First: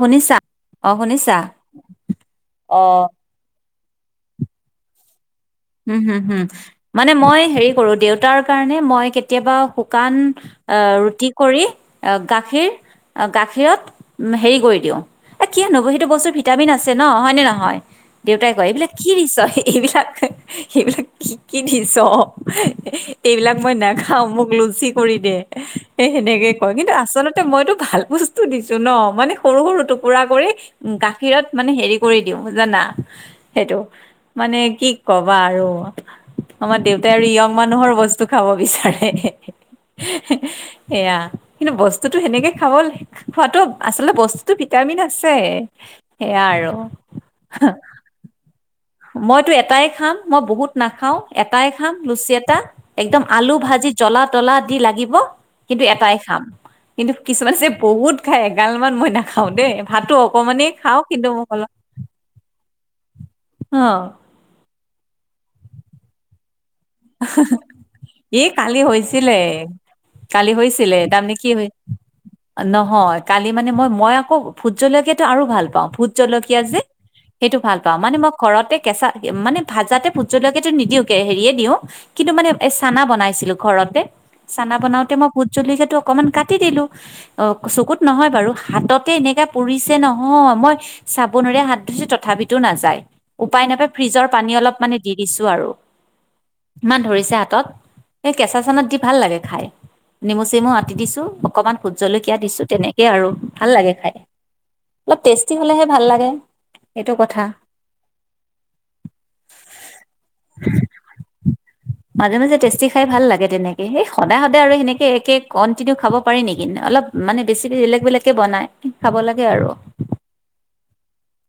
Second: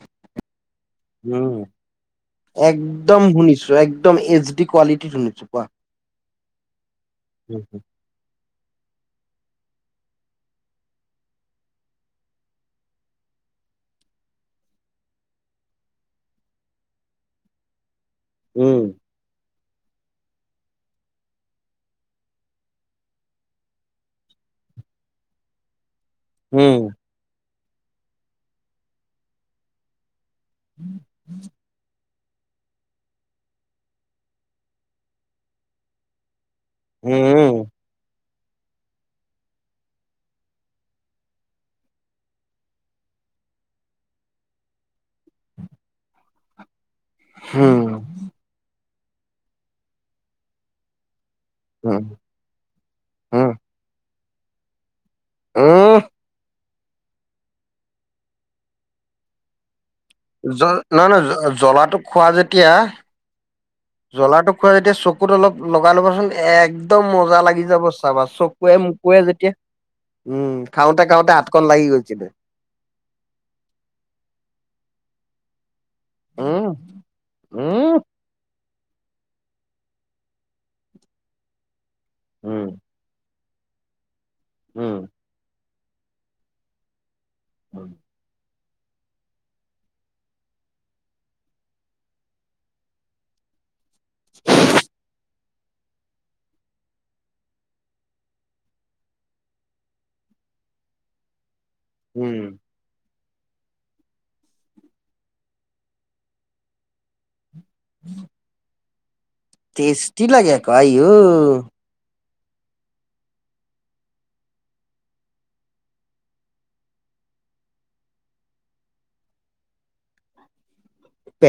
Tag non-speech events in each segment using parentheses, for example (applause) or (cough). শুনিছা অ শুনিছা উম, অ একদম শুনিছোঁ এক একদম এইচ ডি কোৱালিটিত শুনিছোঁ কোৱা। উম, হ'ম, হ'ম মানে মই উম হেৰি কৰোঁ দিয়ক। তাৰ কাৰণে মই কেতিয়াবা শুকান আহ ৰুটি কৰি আহ গাখীৰ অ' গাখীৰত উম, হেৰি কৰি দিও, এই কিয় নোহব সেইটো বস্তুত ভিটামিন আছে ন হয়নে নহয়? দেউতাই কয় উম এইবিলাক কি দি চৰ? এইবিলাক সেইবিলাক কি কি দি চৰ, এইবিলাক মই নাখাওঁ। মোক লুচি পুৰি দে। এই সেনেকে কয়। উম। কিন্তু, আচলতে মইতো ভাল বস্তু দিছোঁ ন মানে সৰু সৰু টুকুৰা কৰি। উম, গাখীৰত মানে হেৰি কৰি দিওঁ জানা, সেইটো মানে কি ক'বা আৰু, আমাৰ দেউতাই উম আৰু ইয়ং মানুহৰ বস্তু খাব বিচাৰে। সেয়া কিন্তু বস্তুটো সেনেকে খাব খোৱাটো আচলতে বস্তুটো ভিটামিন আছে, সেয়া আৰু। (unintelligible) মইতো এটাই খাম, মই বহুত নাখাও। এটাই খাম, উম লুচি এটা। একদম উম আলু ভাজি, জ্বলা তলা দি লাগি ব কিন্তু উম এটাই খাম। কিন্তু কিছুমান যে বহুত খায় এগালমান মই নাখাও দেই ভাতো অ জ নহয় নহয় জ জ্বলাটো খোৱা যেতিয়া, অ জ্বলাটো খোৱা যেতিয়া চকুত অলপ লগাই ল'বচোন এক দম মজা লাগি যাব চাবা, এই চকুৱে কালি মকুৱে হৈছিলে যেতিয়া কালি উম হৈছিলে খাওঁতে খাওঁতে তাৰমানে কি হাতখন হৈ লাগি গৈছিলে। নহয়, কালি মানে মই মই আকৌ ভূত জলকীয়াতো আৰু ভাল পাওঁ ভোত জলকীয়া উম যে, সেইটো ভাল উম। পাওঁ। মানে মই ঘৰতে কেঁচা মানে ভাজাতে ভূত জলকীয়াটো নিদিও কে হেৰিয়ে দিওঁ কিন্তু মানে উম এ চানা বনাইছিলো ঘৰতে, চানা বনাওতে উম। মই ভোত জলকীয়াটো অকমান কাটি দিলো, অ' চকুত নহয় বাৰু হাততে এনেকা পুৰিছে নহয়, মই চাবনেৰে হাত ধুইছো তথাপিতো নাযায়। উপায় নাপায় ফ্ৰিজৰ পানী অলপ মানে দি দিছোঁ আৰু। ইমান ধৰিছে হাতত এই কেঁচা চেনাত দি ভাল লাগে খাই। নেমু চেমু আতি দিছো। অকমান ভূত জলকীয়া উম দিছোঁ তেনে কেই আৰু ভাল লাগে খাই, অলপ টেষ্টি হ'লেহে ভাল লাগে এইটো কথা। উম (unintelligible) টেষ্টি ক' আইও মাজে মাজে টেষ্টি খাই ভাল লাগে তেনেকেই এই সদায় সদায় আৰু সেনেকে একে কণ্টিনিউ খাব পাৰি নেকি? অলপ মানে বেছি বেলেগ বেলেগে বনায়, খাব লাগে আৰু।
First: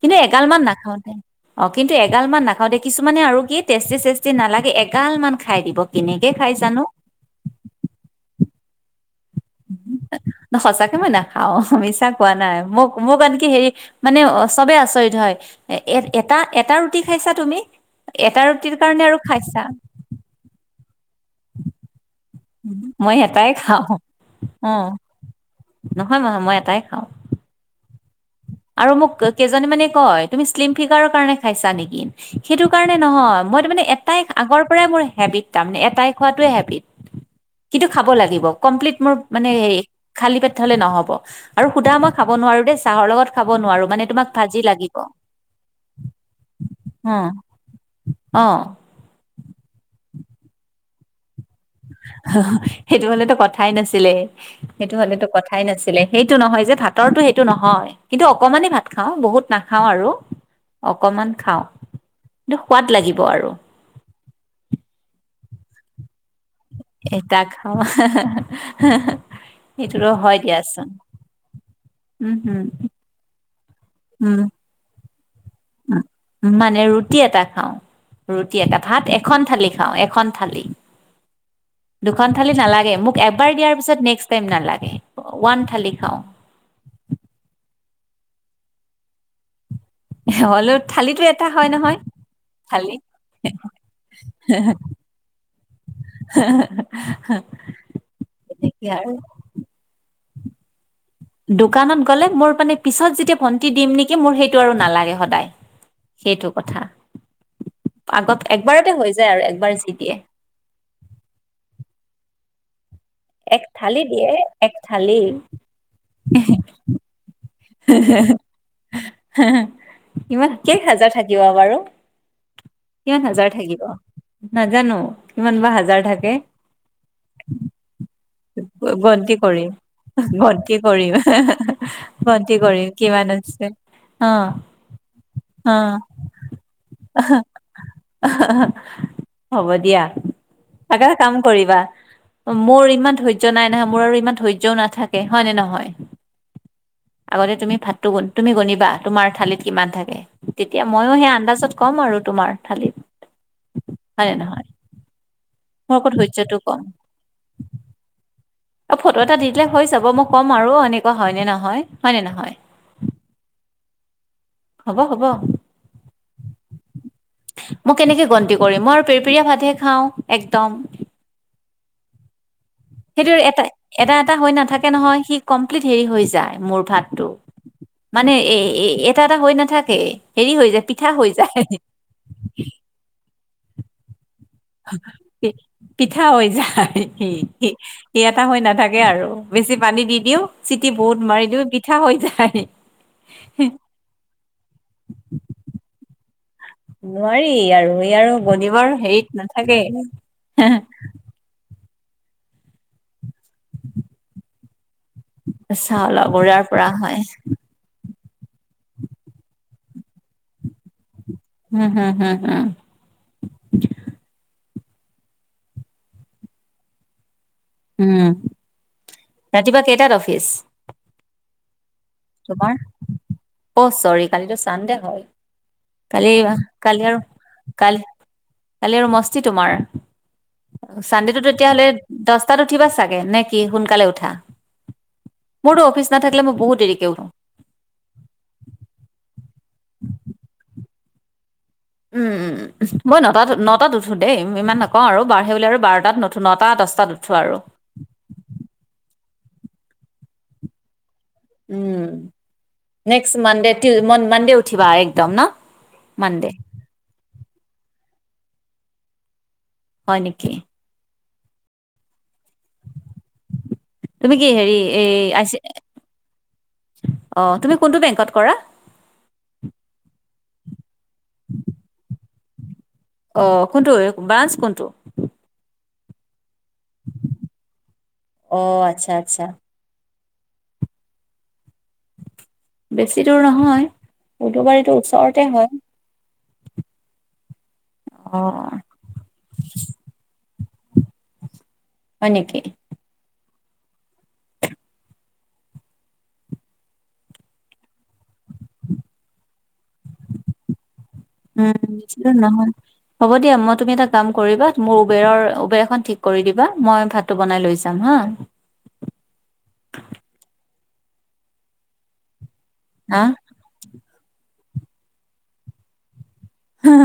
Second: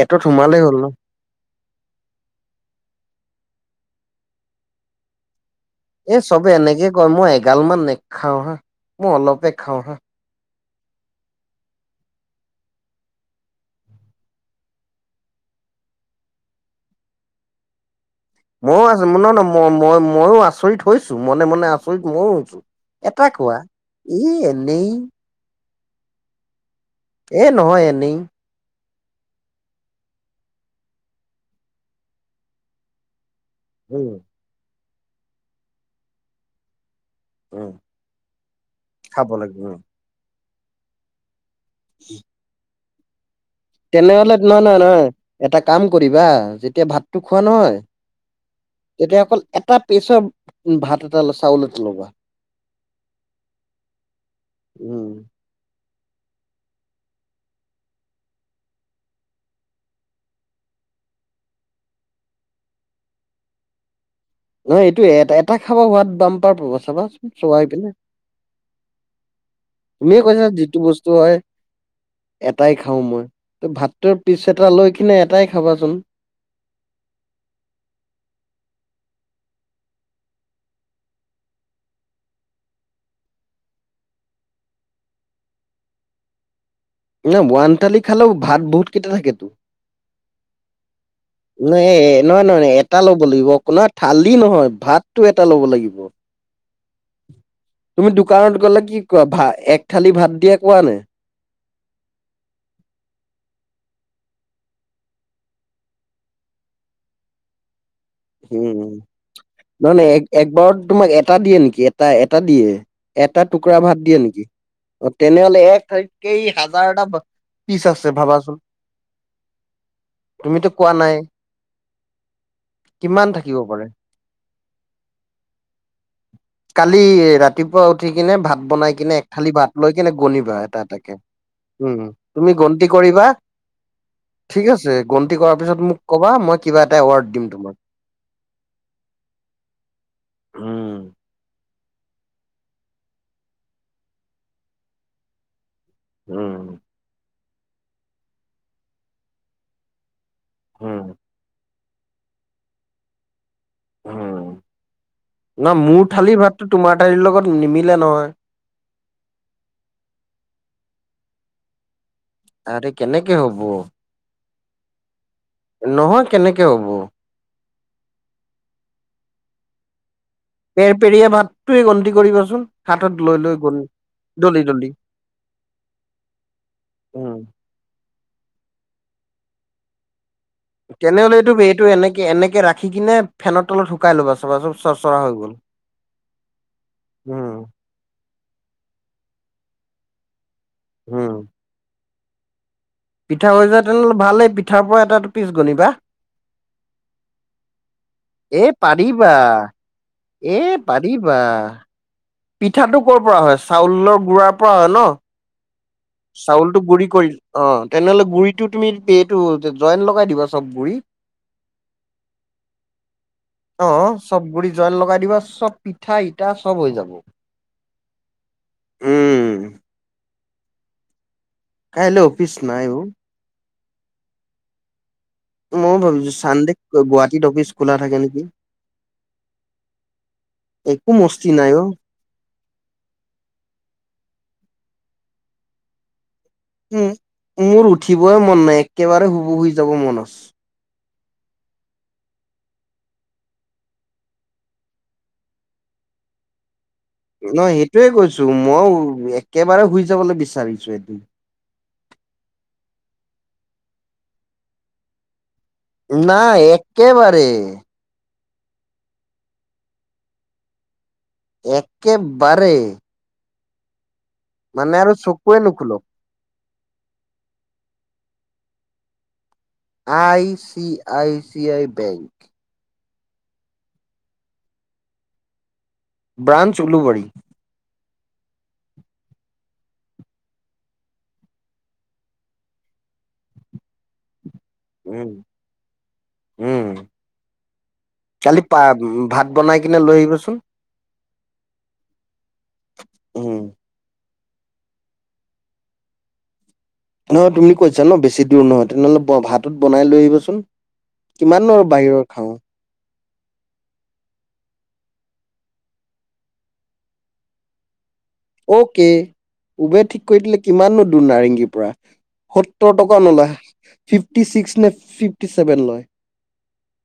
কিন্তু এগাল মান সোমালেই হ'ল ন। নাখাও দেই। অ' কিন্তু এগাল মান নাখাও দেই কিছুমানে আৰু কি টেষ্টি চেষ্টি নালাগে, এগাল মান খাই দিব। এ কেনেকে চ'বে খাই জানো এনেকে কয়, মই এগাল মান নেখাও হাঁ, মই অলপে খাওঁ হাঁ। সঁচাকে মই নেখাওঁ, মিছা কোৱা নাই মোক মোক আনকি হেৰি মানে অ' চবে আচৰিত হয়, এ এ এটা এটা ৰুটি খাইছা তুমি? এটা ৰুটিৰ ময়ো আছ কাৰণে আৰু নয় নয় ম খাইছা মই মইয়ো আচৰিত হৈছো মনে মনে আছ ৰিত ময়ো হৈছো, মই এটা এটাই কোৱা। খাওঁ ই অ এনেই নহয় মানে মই এটাই খাওঁ। এ নহয় এনেই। আৰু মোক কেইজনী মানে কয়, তুমি শ্লিম ফিংগাৰৰ কাৰণে খাইছা নেকি? সেইটো কাৰণে নহয়, মই ত' মানে উম এটাই আগৰ পৰাই মোৰ হেবিট তাৰমানে, এটাই খোৱা তোৱে হেবিট উম কিন্তু খাব লাগিব, কমপ্লিট মোৰ খাব মানে লাগিব এই উম খালী পেট হলে নহ'ব। আৰু শুদা মই খাব নোৱাৰো দেই চাহৰ লগত খাব নোৱাৰো। মানে তোমাক তেনেহ'লে ভাজি নহয় নহয় লাগিব নহয়। এটা কাম কৰিবা যেতিয়া ভাতটো খোৱা নহয় অঁ তেতিয়া অক'ল এটা পেচৰ উম ভাত এটা চাউল সহ, সেইটো হ'লেত' কথাই নাছি, লে সেইটো উম হ'লেত' কথা কথাই নাছিলে। সেইটো নহয় যে ভাতৰটো সেইটো নহয় কিন্তু অকমানেই ভাত খাওঁ বহুত নাখাওঁ আৰু অকমান খাওঁ। ন্তু সোৱাদ লাগিব আৰু। নহয়, এইটো এট এটাই খাব হোৱাত বাম্পাৰ পাব। চাবা এটাক চোৱাই খাও। পিনে যিটো বস্তু হয়। উম হম এটাই খাও মই। ত, ভাতটোৰ উম পিছ এটা লৈ কিনে এটাই খাবাচোন। মানে ৰুটি এটা খাওঁ। ৰুটি এটা ভাত এখন থালি খাওঁ। এখন থালি। দুখন থালি নালাগে। মোক, এবাৰ দিয়া পিছত নেক্স টাইম নালাগে ওৱান থালি খাওঁ। না ওৱান থালি খালেও ভাত বহুত কেইটা থাকেতো। (unintelligible) থালিটো এটা হয় না নহয় নহয় থালি এটা ল'ব লাগিব। আপোনাৰ থালি নহয়। ভাত টো এটা ল'ব লাগিব। (unintelligible) তুমি দোকানত গ'লে তেনেকে কি আৰু কোৱা ভাত এক থালি ভাত দিয়ে কোৱা নে? দোকানত গ'লে মোৰ মানে পিছত যেতিয়া ভণ্টি দিম নেকি মোৰ সেইটো আৰু নালাগে সদায়। সেইটো কথা আগত উম একবাৰতে হৈ যায়, আৰু একবাৰ নহয় যি নহয় দিয়ে। এক একবাৰত তোমাক এটা দিয়ে নেকি? এটা এটা দিয়ে। এটা এক টুকুৰা ভাত থালি দিয়ে নেকি? এক অ, থালি তেনে হ'লে এক চালিত কেই হাজাৰটা পিছ আছে। ভাবাচোন, তুমিতো কোৱা নাই। যোৱা বাৰু কিমান হাজাৰ থাকিব। নাজানোঁ কিমান বা হাজাৰ থাকে? কালি ৰাত ৰাতিপুৱা উঠি কিনে ভাত বনাই কিনে এক গন্তি থালি কৰিম ভাত লৈ কিনে গণিবা গন্তি এটা কৰিম এটাকে উম, তুমি কৰিম গন্তি কিমান কৰিবা। আছে অ ঠিক আছে। গন্তি কৰাৰ অ পিছত মোক কবা, মই কিবা এটা এৱাৰ্ড দিম তোমাক। হ'ব দিয়া। উম', এটা কাম কৰিবা মোৰ ইমান ধৈৰ্য্য নাই নহয়। মোৰ আৰু ইমান ধৈৰ্য্যও নাথাকে হয় নে নহয়? উম', আগতে তুমি ভাতটো তুমি গণিবা তোমাৰ থালিত কিমান থাকে। তেতিয়া মইয়ো, উম, সেই আন্দাজত কম আৰু তোমাৰ থালিত হয়নে নহয়? নহয়। মোৰ আগত থালিৰ সহ্যটো ভাতটো কম তোমাৰ থালিৰ লগত নিমিলে নহয়। অ', ফটো এটা দি দিলে হৈ যাব। মই ক'ম আৰু এনেকুৱা হয় নে নহয়, হয় নে নহয়? আৰে কেনেকে হ'ব। হ'ব, হ'ব। নহয়, কেনেকে হ'ব। মই কেনেকে গন্তি কৰিম। মই আৰু পেপেৰিয়া ভাতহে খাওঁ। একদম পেৰিয়া ভাতটোয়ে গন্তি কৰিবাচোন। হাতত সেইটো লৈ লৈ এটা গন এটা এটা হৈ দলি দলি নাথাকে নহয়। সি কমপ্লিট হেৰি হৈ যায় মোৰ ভাতটো। উম। মানে এ, এটা এটা হৈ নাথাকে। হেৰি হৈ যায় পিঠা হৈ কেনেহ'লে যায় এইটো এইটো এনেকে এনেকে ৰাখি কিনে ফেনৰ তলত শুকাই ল'বা চাবাচোন। পি পিঠা হৈ যায়। উম, এটা হৈ নাথাকে, আৰু বেছি পানী দি দিওঁ, চিটি বহুত উম। মাৰি দিওঁ, পিঠা হৈ যায়। পিঠা হৈ যায়। তেনেহ'লে ভালেই পিঠাৰ পৰা এটা পিচ গনিবা। নোৱাৰি আৰু এই আৰু এই গণিবৰ হেৰিত নাথাকে। এই বা পিঠাটো ক'ৰপৰা হয়। চাউলৰ গুড়াৰ পৰা হয় ন। চাউলৰ গুড়াৰ চাউলটো পৰা গুৰি কৰি হয় অ' তেনেহ'লে গুৰিটো তুমি এইটো জইণ্ট লগাই দিবা চ'ব গুড়ি হুম, হুম, হুম অ' চ'ব গুড়ি জইণ্ট লগাই দিবা চ'ব পিঠা ইটা চ'ব হৈ যাব উম, উম ৰাতিপুৱা কেইটাত অফিচ কাইলৈ অফিচ তোমাৰ নাই অ অ চৰি কালিতো চানডে হয় ময়ো কালি, ভাবিছো চানডে কালি আৰু গুৱাহাটীত অফিচ কা খোলা থাকে নেকি কালি আৰু মস্তি তোমাৰ একো চানডেটো মস্তি নাই অ তেতিয়াহ'লে দহটাত উঠিবা চাগে নে কি সোনকালে উঠা মোৰতো অফিচ নাথাকিলে মই বহুত দেৰিকে উম উঠো মোৰ উঠিবই মন নাই একেবাৰে শুব শুই যাব মন আছ উম উম মই নটাত, নটাত উঠো দেই ইমান নকওঁ আৰু বাঢ়ে বুলি আৰু বাৰটাত নুঠো নটা দহটাত উঠো আৰু নহয় এইটোয়ে কৈছোঁ মই একেবাৰে শুই যাবলৈ বিচাৰিছোঁ এইটো উম, নেক্সট মানডে টি মানডে উঠিবা একদম ন মানডে নাই, একেবাৰে হয় নেকি একেবাৰে তুমি কি হেৰি মানে এই আৰু আই চি চকুৱে নোখোলক অ', তুমি কোনটো বেংকত কৰা I C I C I bank অ', কোনটো ব্ৰাঞ্চ কোনটো ব্ৰাঞ্চ উলুবাৰী অ', আচ্ছা, আচ্ছা বেছি দূৰ নহয় উলুবাৰীত টো, উম ওচৰতে হয় উম কালি অঁ পা ভাত বনাই কিনে লৈ আহিবাচোন হয় নেকি উম নহয় তুমি কৈছা ন বেছি দূৰ নহয় তেনেহ'লে ব ভাত বনাই লৈ আহিবাচোন কিমাননো উম আৰু বেছি বাহিৰৰ দূৰ খাওঁ নহয় হ'ব দিয়া, মই তুমি এটা কাম কৰিবা মোৰ উবেৰৰ উবেৰ এখন ঠিক কৰি দিবা মই ভাতটো বনাই লৈ যাম হা ঔকে উবেৰ ঠিক কৰি দিলে কিমাননো দূৰ নাৰেংগীৰ পৰা সত্তৰ টকা নলয়, ফিফটি চিক্স নে ফিফটি চেভেন লয় হা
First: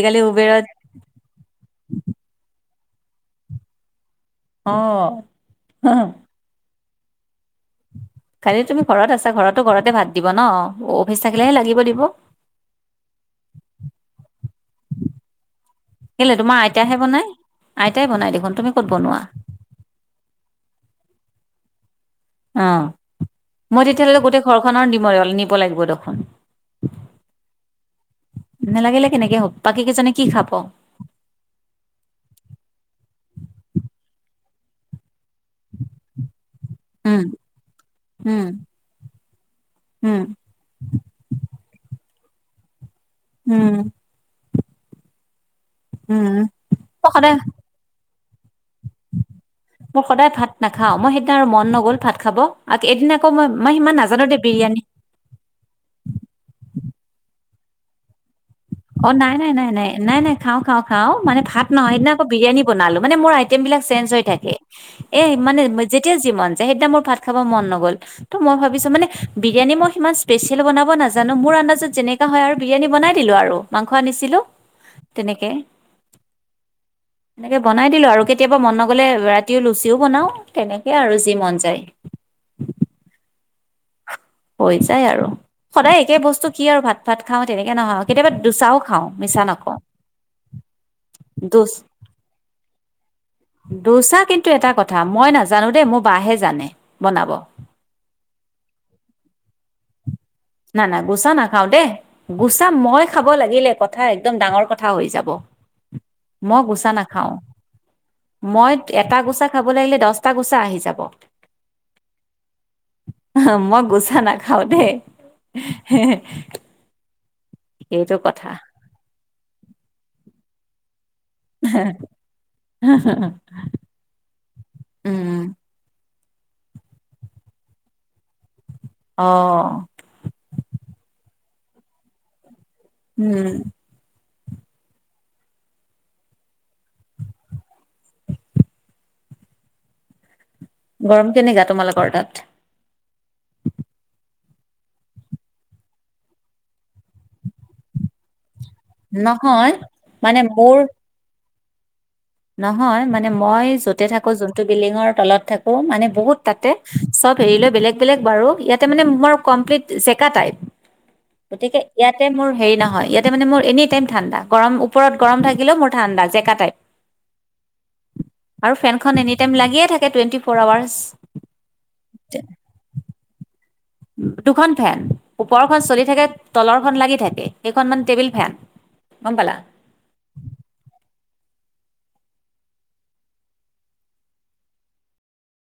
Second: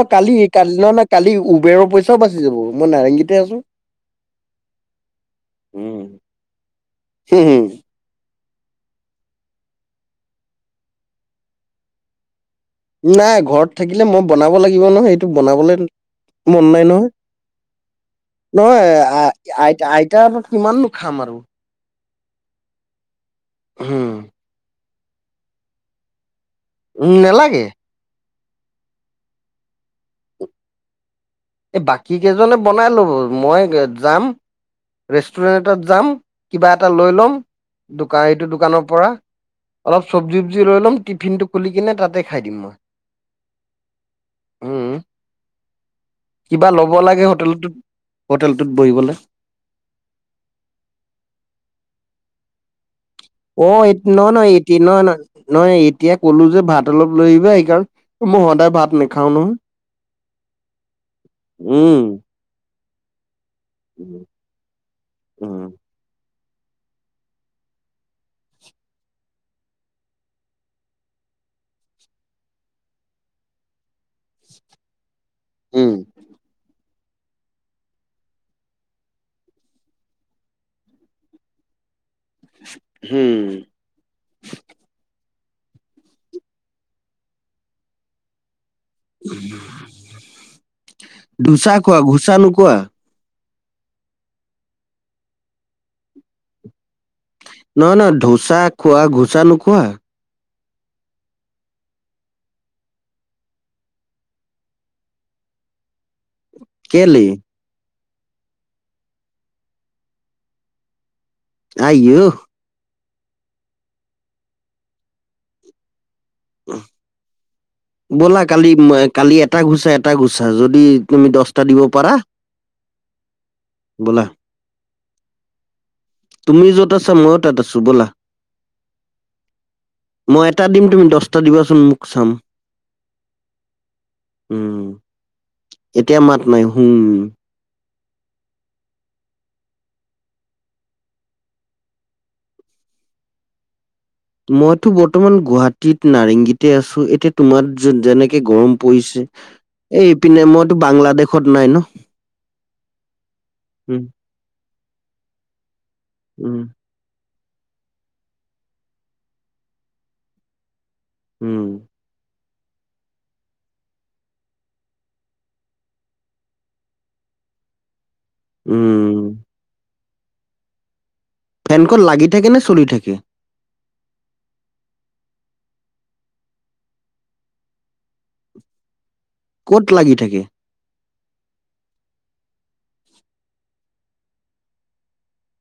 অ কালি উবেৰত কালি ন ন কালি উবেৰৰ পইচাও বাচি যাব মই নাৰেঙ্গীতহে আছোঁ অ' হুম, হুম কালিটো তুমি ঘৰত আছা ঘৰতো ঘৰতে ভাত দিব ন, অফিচ থাকিলেহে লাগিব দিব (unintelligible) নাই ঘৰত থাকিলে মই বনাব লাগিব নহয় সেইটো বনাবলৈ কেলে তোমাৰ মন নাই আইতাহে নহয় বনাই আইতাই বনাই দিব তুমি ক'ত ব আ আইতা আইতাৰ কিমাননোখাম আৰু অ', মই উম তেতিয়াহ'লে গোটেই ঘৰখনৰ নিম নিব লাগিব দেখোন উম নেলাগে নেলাগিলে কেনেকে হ'ব, বাকী কেইজনে কি খাব? এ বাকী কেইজনে বনাই ল'ব, মই যাম! ৰেষ্টুৰেণ্ট এটাত যাম, কিবা এটা লৈ উম ল'ম দোকা উম এইটো দোকানৰ পৰা অলপ উম চবজি (unintelligible) লৈ ল'ম টিফিনটো খুলি কিনে তাতে খাই দিম মই! উম! উম উম কিবা ল'ব মই লাগে সদায় হোটেলটোত, হোটেলটোত বহিবলৈ! মই সদায় ভাত নাখাওঁ, মই সেইদিনা মন নগ'ল ভাত খাব আ এদিনা, অ', এইট ন নয় এতি ন, (unintelligible) ন! নহয় এতিয়া কলোঁ যে ভাত অলপ লৈ আহিবা, সেইকাৰণ মই সদায় ভাত অ নাখাও নাই নাই নহয় নাই নাই নাই নাই খাওঁ খাওঁ খাওঁ, মানে ভাত নহয় উম সেইদিনা আকৌ বিৰিয়ানী বনালো মানে মোৰ, এই বিলাক চেঞ্জ হৈ থাকে, এ মানে উম যেতিয়া যি মন যায় সেইদিনা মোৰ ভাত খাব মন নগ'ল। ত মই ভাবিছো মানে বিৰিয়ানী মই সিমান স্পেচিয়েল বনাব নাজানো, মোৰ আন্দাজত যেনেকে, হয় আৰু বিৰিয়ানী বনাই দিলো আৰু, মাংস আনিছিলো তেনেকে। উম এনেকৈ বনাই দিলোঁ আৰু কেতিয়াবা মন নগ'লে ৰাতিও লুচিও বনাওঁ। তেনেকৈ আৰু যি মন যায়। হম। হৈ যায় আৰু। সদায় একে বস্তু কি আৰু ভাত ভাত খাওঁ তেনেকে নহয় কেতিয়াবা দুচাও, খাওঁ মিছা নকওঁ, দুষ ধোচা খোৱা ঘোচা নোখোৱা ধোচা কিন্তু এটা কথা। মই নাজানো দেই মোৰ বা হে জানে বনাব। নহয় নহয় ধোচা খোৱা ঘোচা নোখোৱা। ন না ঘোচা নাখাওঁ দেই। ঘোছা মই খাব লাগিলে, কথা একদম ডাঙৰ কথা হৈ যাব। মই ঘোচা কেলে নাখাও। মই এটা ঘোচা খাব লাগিলে দহটা ঘোছা আহি যাব। আইয়ুহ। মই ঘোছা নাখাও দেই। হে হে। ব'লা কালি এ কালি এটা ঘোছা এটা ঘোছা যদি তুমি দহ, হেহ হেহ ব'লা উম, তুমি য'ত আছা মইয়ো তাত আছো ব'লা। অঁ। মই এটা দিম তুমি দহটা দিবাচোন মোক চাম। উম। উম এতিয়া মাত নাই হুম। গৰম কেনেকা তোমালোকৰ তাত। মইতো বৰ্তমান গুৱাহাটীত নাৰেংগীতে আছো। এতিয়া তোমাৰ যেনেকে গৰম, পৰিছে, নহয় এই মানে ইপিনে মোৰ মইতো বাংলাদেশত নাই ন। নহয়! মানে মই উম, য'তে থাকো যোনটো বিল্ডিঙৰ তলত থাকো, মানে বহুত উম, তাতে, চব এৰি লৈ বেলেগ বেলেগ বাৰু, ইয়াতে মানে মোৰ কমপ্লিট জেকা টাইপ। উম, গতিকে, ইয়াতে মোৰ হেৰি নহয়। ইয়াতে মানে মোৰ এনি টাইম ঠাণ্ডা গৰম ওপৰত গৰম থাকিলেও, মোৰ ঠাণ্ডা জেকা টাইপ। আৰু ফেনখন উম। এনি টাইম লাগিয়ে থাকে, টুৱেণ্টি ফ'ৰ আৱাৰ্চ। ফেনখন লাগি থাকে নে, চলি থাকে। দুখন ফেন, ওপৰখন চলি থাকে তলৰখন লাগি থাকে। সেইখন মান টেবিল ফেন। গম পালা। ক'ত লাগি থাকে?